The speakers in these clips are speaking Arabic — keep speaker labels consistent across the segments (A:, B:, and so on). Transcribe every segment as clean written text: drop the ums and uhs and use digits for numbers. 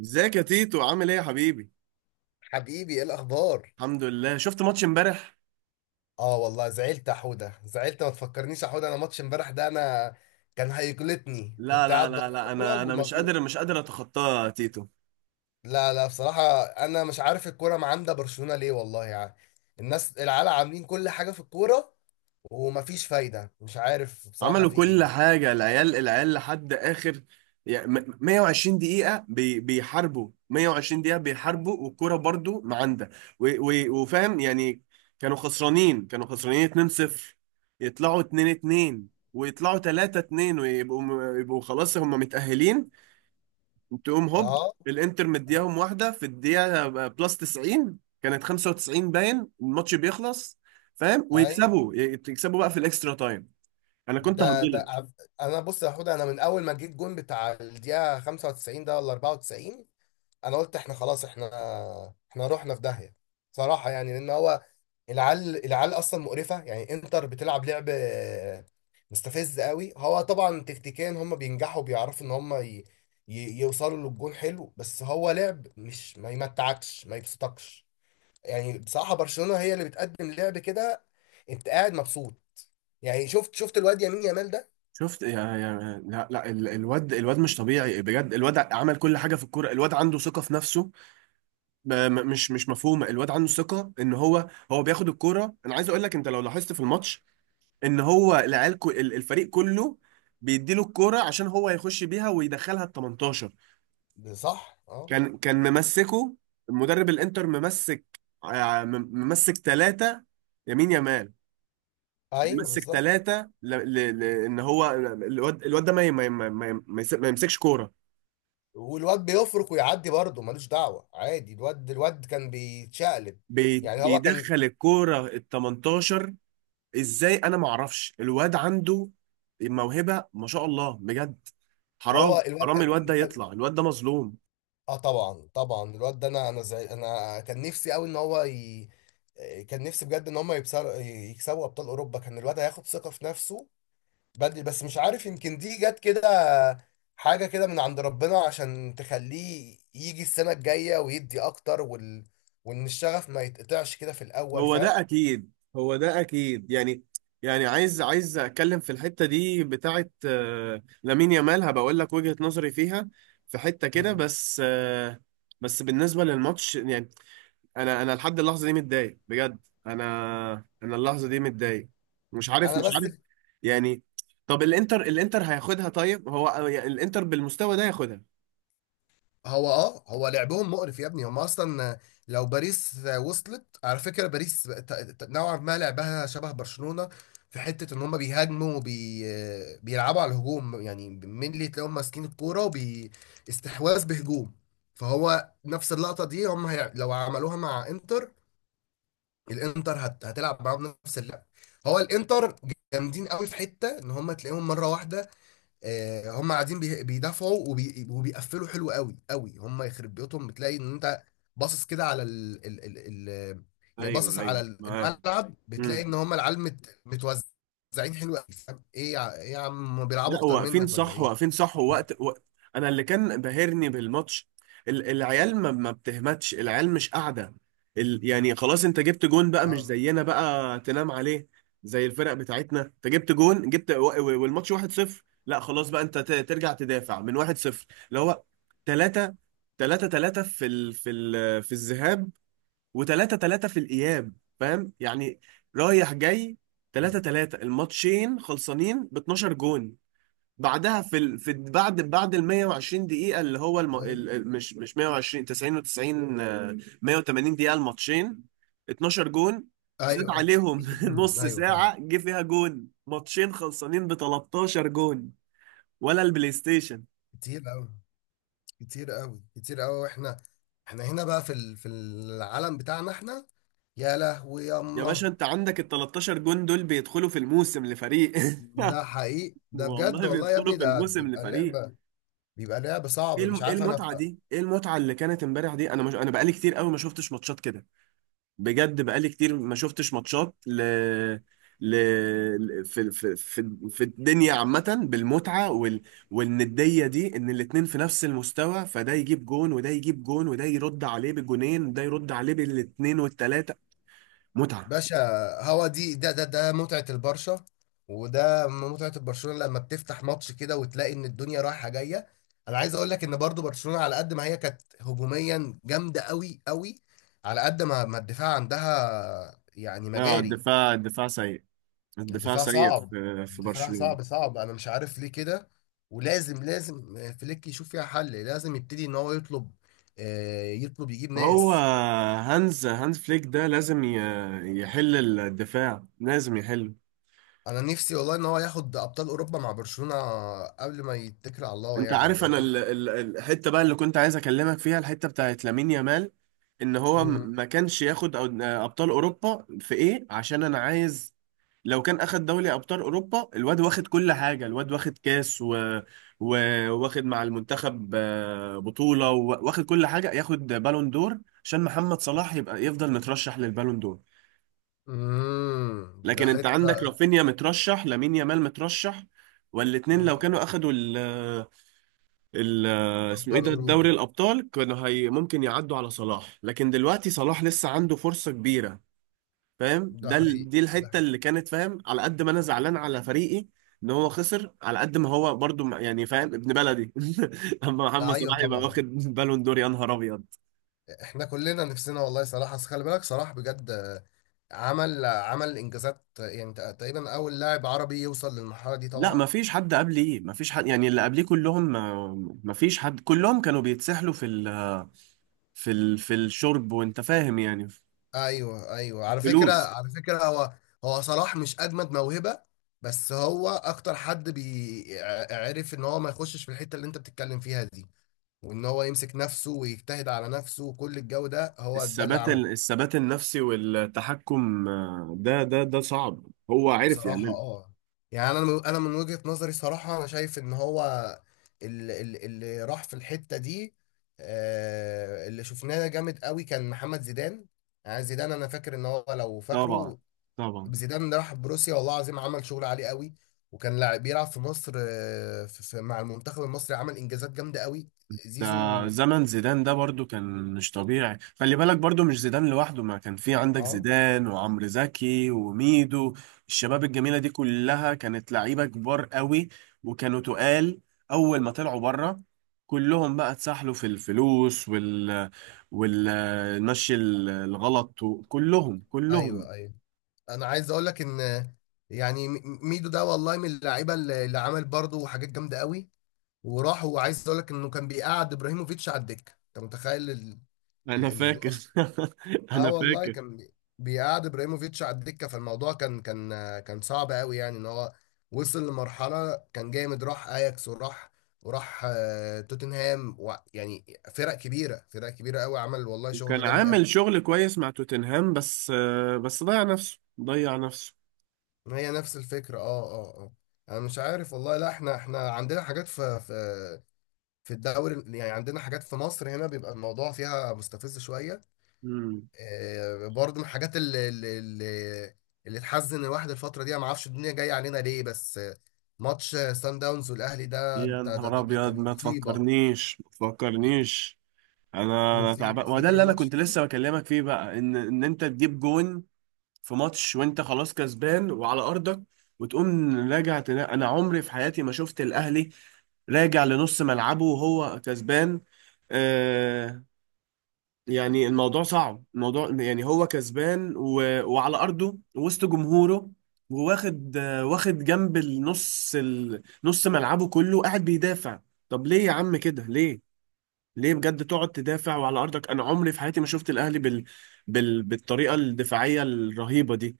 A: ازيك يا تيتو، عامل ايه يا حبيبي؟
B: حبيبي، ايه الاخبار؟
A: الحمد لله. شفت ماتش امبارح؟
B: اه، والله زعلت يا حوده، زعلت، ما تفكرنيش يا حوده. انا ماتش امبارح ده انا كان هيجلطني،
A: لا،
B: كنت
A: لا،
B: قاعد
A: لا، لا، انا
B: بتفرج
A: انا مش
B: ومجلوط.
A: قادر، مش قادر اتخطاه يا تيتو.
B: لا لا، بصراحه انا مش عارف الكوره معاندة برشلونه ليه، والله يعني الناس العيال عاملين كل حاجه في الكوره، ومفيش فايده، مش عارف بصراحه
A: عملوا
B: في ايه.
A: كل حاجه العيال لحد اخر. يعني 120 دقيقه بيحاربوا، 120 دقيقه بيحاربوا، والكوره برضو معاندة. وفاهم يعني. كانوا خسرانين، كانوا خسرانين 2-0، يطلعوا 2-2، ويطلعوا 3-2، ويبقوا خلاص هم متأهلين. تقوم هوب،
B: اه.
A: الانتر مدياهم واحده في الدقيقه بلس 90، كانت 95، باين الماتش بيخلص. فاهم؟
B: اي.
A: ويكسبوا بقى في الاكسترا تايم. انا كنت
B: ده
A: هبلت.
B: انا بص يا حوده، انا من اول ما جيت جون بتاع الدقيقه 95 ده ولا 94؟ انا قلت احنا خلاص، احنا رحنا في داهيه. صراحه يعني لان هو العيال العيال اصلا مقرفه، يعني انتر بتلعب لعب مستفز قوي. هو طبعا تكتيكيا هم بينجحوا، بيعرفوا ان هم يوصلوا للجون حلو، بس هو لعب مش ما يمتعكش ما يبسطكش. يعني بصراحه برشلونه هي اللي بتقدم لعب كده، انت قاعد مبسوط. يعني شفت الواد يمين يامال.
A: شفت يا لا، لا، الواد مش طبيعي بجد. الواد عمل كل حاجه في الكوره، الواد عنده ثقه في نفسه. مش مفهومه. الواد عنده ثقه ان هو بياخد الكوره. انا عايز اقول لك، انت لو لاحظت في الماتش ان هو العيال الفريق كله بيديله الكوره عشان هو يخش بيها ويدخلها ال 18.
B: ده صح. اه.
A: كان ممسكه المدرب الانتر. ممسك، ممسك ثلاثة، يمين يمال.
B: ايوه
A: ممسك
B: بالظبط.
A: ثلاثة، ان هو الواد، الواد ده ما ي- ما ي- ما ي- ما يس- ما يمسكش كورة.
B: والواد بيفرق ويعدي برضه ملوش دعوه عادي، الواد الواد كان بيتشقلب، يعني هو كان،
A: بيدخل الكورة ال 18. ازاي؟ انا ما اعرفش، الواد عنده موهبة ما شاء الله بجد. حرام،
B: هو الواد
A: حرام الواد
B: كان,
A: ده
B: كان
A: يطلع، الواد ده مظلوم.
B: اه طبعا طبعا الواد ده، انا زي انا كان نفسي قوي ان هو كان نفسي بجد ان هم يكسبوا ابطال اوروبا، كان الواد هياخد ثقه في نفسه بدري، بس مش عارف، يمكن دي جت كده حاجه كده من عند ربنا عشان تخليه يجي السنه الجايه ويدي اكتر وان الشغف ما يتقطعش كده في الاول،
A: هو ده
B: فاهم.
A: اكيد، هو ده اكيد يعني. يعني عايز اتكلم في الحته دي بتاعه لامين يامال، هبقول لك وجهه نظري فيها في حته كده
B: مم.
A: بس بس بالنسبه للماتش يعني انا لحد اللحظه دي متضايق بجد. انا، انا اللحظه دي متضايق. مش عارف،
B: انا
A: مش
B: بس.
A: عارف يعني. طب الانتر، الانتر هياخدها؟ طيب هو يعني الانتر بالمستوى ده ياخدها؟
B: هو هو لعبهم مقرف يا ابني، هم اصلا لو باريس وصلت، على فكره باريس نوعا ما لعبها شبه برشلونه في حته ان هم بيهاجموا بيلعبوا على الهجوم، يعني مين تلاقيهم ماسكين الكوره استحواذ بهجوم. فهو نفس اللقطه دي، هم لو عملوها مع انتر، الانتر هتلعب معاهم نفس اللعب. هو الانتر جامدين قوي في حته ان هم تلاقيهم مره واحده، هم قاعدين بيدافعوا وبيقفلوا حلو قوي قوي. هم يخرب بيوتهم، بتلاقي ان انت باصص كده على يعني باصص
A: ايوه،
B: على
A: ايوه، معاك.
B: الملعب، بتلاقي ان هم العيال متوزعين حلو قوي، فاهم؟ ايه يا عم، هم بيلعبوا
A: لا،
B: اكتر
A: واقفين
B: منك ولا
A: صح،
B: ايه؟
A: واقفين صح، ووقت وقت. انا اللي كان بهرني بالماتش، العيال ما بتهمتش، العيال مش قاعده. يعني خلاص، انت جبت جون بقى مش
B: اه.
A: زينا بقى تنام عليه زي الفرق بتاعتنا. انت جبت جون، جبت والماتش 1-0. لا خلاص بقى، انت ترجع تدافع من 1-0؟ اللي هو 3، 3 في في الذهاب، و3، 3 في الاياب. فاهم يعني؟ رايح جاي،
B: مم.
A: 3 3، الماتشين خلصانين ب 12 جون. بعدها في في بعد، بعد ال 120 دقيقة اللي هو
B: ايوه،
A: مش 120، 90 و90 180 دقيقة الماتشين، 12 جون. زاد
B: ايوه.
A: عليهم نص
B: ايوه، فاهم.
A: ساعة جه فيها جون، ماتشين خلصانين ب 13 جون، ولا البلاي ستيشن.
B: كتير قوي، كتير قوي، كتير قوي، واحنا احنا هنا بقى في العالم بتاعنا احنا، يا لهوي
A: يا باشا
B: ياما.
A: انت عندك ال 13 جون دول بيدخلوا في الموسم لفريق
B: ده حقيقي، ده بجد
A: والله
B: والله يا
A: بيدخلوا
B: ابني،
A: في
B: ده
A: الموسم
B: بيبقى
A: لفريق.
B: لعبة، بيبقى لعبة صعبة، مش
A: إيه
B: عارف انا.
A: المتعة دي؟ ايه المتعة اللي كانت امبارح دي؟ انا بقالي كتير قوي ما شفتش ماتشات كده، بجد بقالي كتير ما شفتش ماتشات ل... في في الدنيا عامة، بالمتعة والندية دي، ان الاتنين في نفس المستوى، فده يجيب جون، وده يجيب جون، وده يرد عليه بجونين، وده يرد عليه بالاتنين والتلاتة. متعة.
B: باشا، هو دي ده متعة البرشا، وده متعة البرشلونة لما بتفتح ماتش كده وتلاقي ان الدنيا رايحة جاية. انا عايز اقول لك ان برضو برشلونة على قد ما هي كانت هجوميا جامدة قوي قوي، على قد ما الدفاع عندها يعني
A: اه،
B: مجاري،
A: الدفاع سيء، الدفاع
B: الدفاع
A: سيء
B: صعب،
A: في
B: الدفاع
A: برشلونة.
B: صعب صعب، انا مش عارف ليه كده. ولازم لازم فليك يشوف فيها حل، لازم يبتدي ان هو يطلب، يطلب يجيب
A: هو
B: ناس.
A: هانز، هانز فليك ده لازم يحل الدفاع، لازم يحله.
B: انا نفسي والله ان هو ياخد ابطال اوروبا مع برشلونة قبل ما يتكل على الله،
A: انت
B: يعني
A: عارف،
B: لان.
A: انا الحته بقى اللي كنت عايز اكلمك فيها، الحته بتاعت لامين يامال، ان هو
B: مم.
A: ما كانش ياخد ابطال اوروبا في ايه؟ عشان انا عايز، لو كان اخد دوري ابطال اوروبا، الواد واخد كل حاجه، الواد واخد كاس و... واخد مع المنتخب بطوله، واخد كل حاجه، ياخد بالون دور، عشان محمد صلاح يبقى يفضل مترشح للبالون دور.
B: مم. ده
A: لكن انت
B: حته.
A: عندك رافينيا مترشح، لامين يامال مترشح، والاتنين
B: مم.
A: لو كانوا اخدوا ال- اسمه ايه
B: ابطال
A: ده،
B: اوروبا.
A: دوري الابطال، كانوا هي ممكن يعدوا على صلاح. لكن دلوقتي صلاح لسه عنده فرصه كبيره. فاهم؟
B: ده
A: ده
B: حقيقي،
A: دي
B: ده.
A: الحته اللي كانت، فاهم، على قد ما انا زعلان على فريقي ان هو خسر، على قد ما هو برضو يعني فاهم، ابن بلدي. اما محمد
B: ايوه
A: صلاح يبقى
B: طبعا،
A: واخد بالون دور، يا نهار ابيض.
B: احنا كلنا نفسنا والله صلاح، اصل خلي بالك صلاح بجد، عمل انجازات، يعني تقريبا اول لاعب عربي يوصل للمرحله دي
A: لا ما
B: طبعا.
A: فيش حد قبلي، ما فيش حد يعني، اللي قبليه كلهم ما، ما فيش حد، كلهم كانوا بيتسحلوا في ال، في ال، في الشرب، وانت فاهم يعني،
B: ايوه ايوه، على فكره،
A: فلوس.
B: على فكره هو صلاح مش اجمد موهبه، بس هو اكتر حد بيعرف ان هو ما يخشش في الحته اللي انت بتتكلم فيها دي، وان هو يمسك نفسه ويجتهد على نفسه وكل الجو ده هو ده اللي
A: الثبات،
B: عمل.
A: الثبات النفسي والتحكم ده صعب، هو عرف
B: بصراحة
A: يعمله.
B: يعني انا من وجهة نظري صراحة انا شايف ان هو اللي راح في الحتة دي، اللي شفناه جامد قوي كان محمد زيدان. يعني زيدان انا فاكر ان هو، لو
A: طبعا،
B: فاكره،
A: طبعا
B: زيدان اللي راح بروسيا والله العظيم عمل شغل عالي قوي، وكان لاعب بيلعب في مصر، مع المنتخب المصري، عمل انجازات جامدة قوي،
A: ده
B: زيزو.
A: زمن زيدان ده برضو كان مش طبيعي، خلي بالك برضو مش زيدان لوحده، ما كان في عندك
B: اه.
A: زيدان وعمرو زكي وميدو. الشباب الجميلة دي كلها كانت لعيبة كبار قوي وكانوا تقال. أول ما طلعوا بره، كلهم بقى اتسحلوا في الفلوس وال، والمشي الغلط، وكلهم.
B: ايوه، ايوه. انا عايز اقول لك ان يعني ميدو ده والله من اللعيبة اللي عمل برضه حاجات جامدة قوي، وراح، وعايز اقول لك انه كان بيقعد ابراهيموفيتش على الدكه، انت متخيل ال...
A: انا
B: ال...
A: فاكر
B: اه
A: انا
B: والله
A: فاكر،
B: كان بيقعد ابراهيموفيتش على الدكه، فالموضوع كان كان صعب قوي، يعني ان هو وصل لمرحله كان جامد، راح اياكس، وراح توتنهام يعني فرق كبيره، فرق كبيره قوي، عمل والله
A: وكان
B: شغل جامد قوي.
A: عامل شغل كويس مع توتنهام بس، بس ضيع نفسه، ضيع نفسه.
B: هي نفس الفكره. اه اه اه، انا مش عارف والله، لا احنا عندنا حاجات في الدوري، يعني عندنا حاجات في مصر، هنا بيبقى الموضوع فيها مستفز شويه،
A: امم.
B: برضه من الحاجات اللي تحزن الواحد الفترة دي. أنا ما اعرفش الدنيا جاية علينا ليه، بس ماتش سان داونز والأهلي ده،
A: يا
B: أنت ده, ده,
A: نهار
B: ده
A: ابيض،
B: كان
A: ما
B: مصيبة.
A: تفكرنيش، ما تفكرنيش. انا
B: مصيبة،
A: تعبان، وده
B: فاكر
A: اللي انا
B: الماتش
A: كنت لسه بكلمك فيه بقى، ان انت تجيب جون في ماتش وانت خلاص كسبان وعلى ارضك، وتقوم راجع انا عمري في حياتي ما شفت الاهلي راجع لنص ملعبه وهو كسبان. آه، يعني الموضوع صعب، الموضوع يعني هو كسبان وعلى أرضه وسط جمهوره، وواخد واخد جنب النص، نص ملعبه كله قاعد بيدافع. طب ليه يا عم كده؟ ليه، ليه بجد تقعد تدافع وعلى أرضك؟ أنا عمري في حياتي ما شفت الأهلي بالطريقة الدفاعية الرهيبة دي.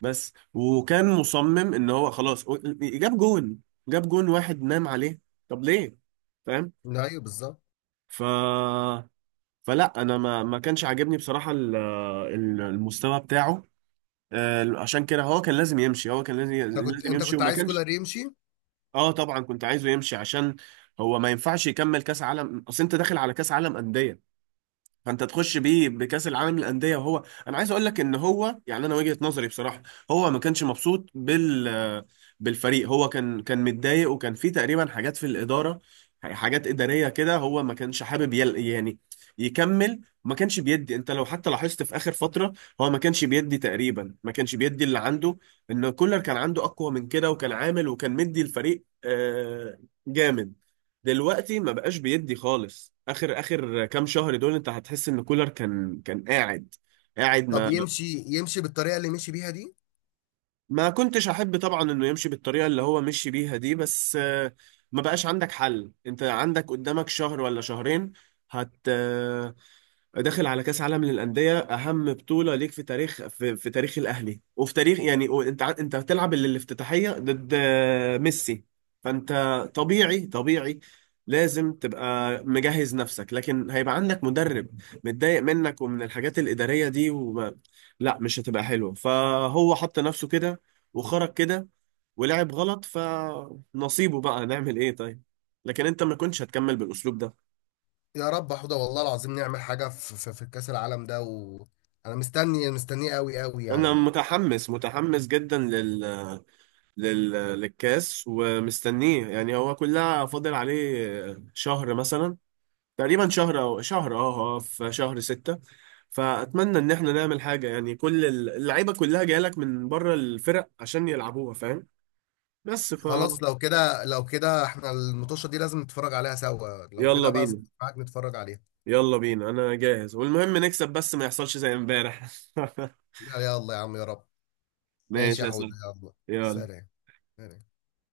A: بس وكان مصمم إن هو خلاص جاب جون، جاب جون واحد، نام عليه. طب ليه؟ فاهم؟
B: ده؟ أيوه بالظبط.
A: ف فلا انا ما كانش عاجبني بصراحه، المستوى بتاعه. عشان كده هو كان لازم يمشي، هو كان لازم،
B: أنت كنت
A: لازم
B: أنت
A: يمشي
B: كنت
A: وما
B: عايز
A: كانش.
B: كولر يمشي.
A: اه طبعا كنت عايزه يمشي، عشان هو ما ينفعش يكمل كاس عالم. اصل انت داخل على كاس عالم انديه، فانت تخش بيه بكاس العالم للانديه، وهو، انا عايز اقول لك ان هو يعني، انا وجهه نظري بصراحه، هو ما كانش مبسوط بالفريق، هو كان متضايق، وكان في تقريبا حاجات في الاداره، حاجات اداريه كده. هو ما كانش حابب يعني يكمل، ما كانش بيدي. انت لو حتى لاحظت في اخر فتره، هو ما كانش بيدي، تقريبا ما كانش بيدي اللي عنده. ان كولر كان عنده اقوى من كده، وكان عامل، وكان مدي الفريق جامد. دلوقتي ما بقاش بيدي خالص، اخر، اخر كام شهر دول انت هتحس ان كولر كان، كان قاعد، قاعد
B: طب
A: ما.
B: يمشي بالطريقة اللي مشي بيها دي.
A: ما كنتش احب طبعا انه يمشي بالطريقه اللي هو مشي بيها دي، بس ما بقاش عندك حل. انت عندك قدامك شهر ولا شهرين، هت داخل على كأس عالم للأندية، أهم بطولة ليك في تاريخ، في، في تاريخ الأهلي، وفي تاريخ يعني، أنت أنت هتلعب الافتتاحية ضد ميسي. فأنت، طبيعي، طبيعي لازم تبقى مجهز نفسك. لكن هيبقى عندك مدرب متضايق منك ومن الحاجات الإدارية دي، وما، لا مش هتبقى حلوة. فهو حط نفسه كده وخرج كده ولعب غلط، فنصيبه بقى، نعمل إيه؟ طيب. لكن أنت ما كنتش هتكمل بالأسلوب ده.
B: يا رب حوده، والله العظيم نعمل حاجة في كأس العالم ده، وأنا مستني، مستنيه قوي قوي،
A: انا
B: يعني
A: متحمس، متحمس جدا للكاس، ومستنيه يعني، هو كلها فاضل عليه شهر مثلا، تقريبا شهر او شهر، في شهر ستة. فاتمنى ان احنا نعمل حاجة، يعني كل اللعيبة كلها جايلك من بره الفرق عشان يلعبوها. فاهم؟ بس ف
B: خلاص. لو كده احنا المطوشة دي لازم نتفرج عليها سوا، لو
A: يلا
B: كده بقى.
A: بينا،
B: معاك نتفرج عليها.
A: يلا بينا، انا جاهز، والمهم نكسب بس ما يحصلش زي امبارح.
B: لا، يلا يا عم، يا رب. ماشي
A: ماشي
B: يا
A: يا
B: حوده،
A: سلام،
B: يلا.
A: يلا.
B: سلام. سلام.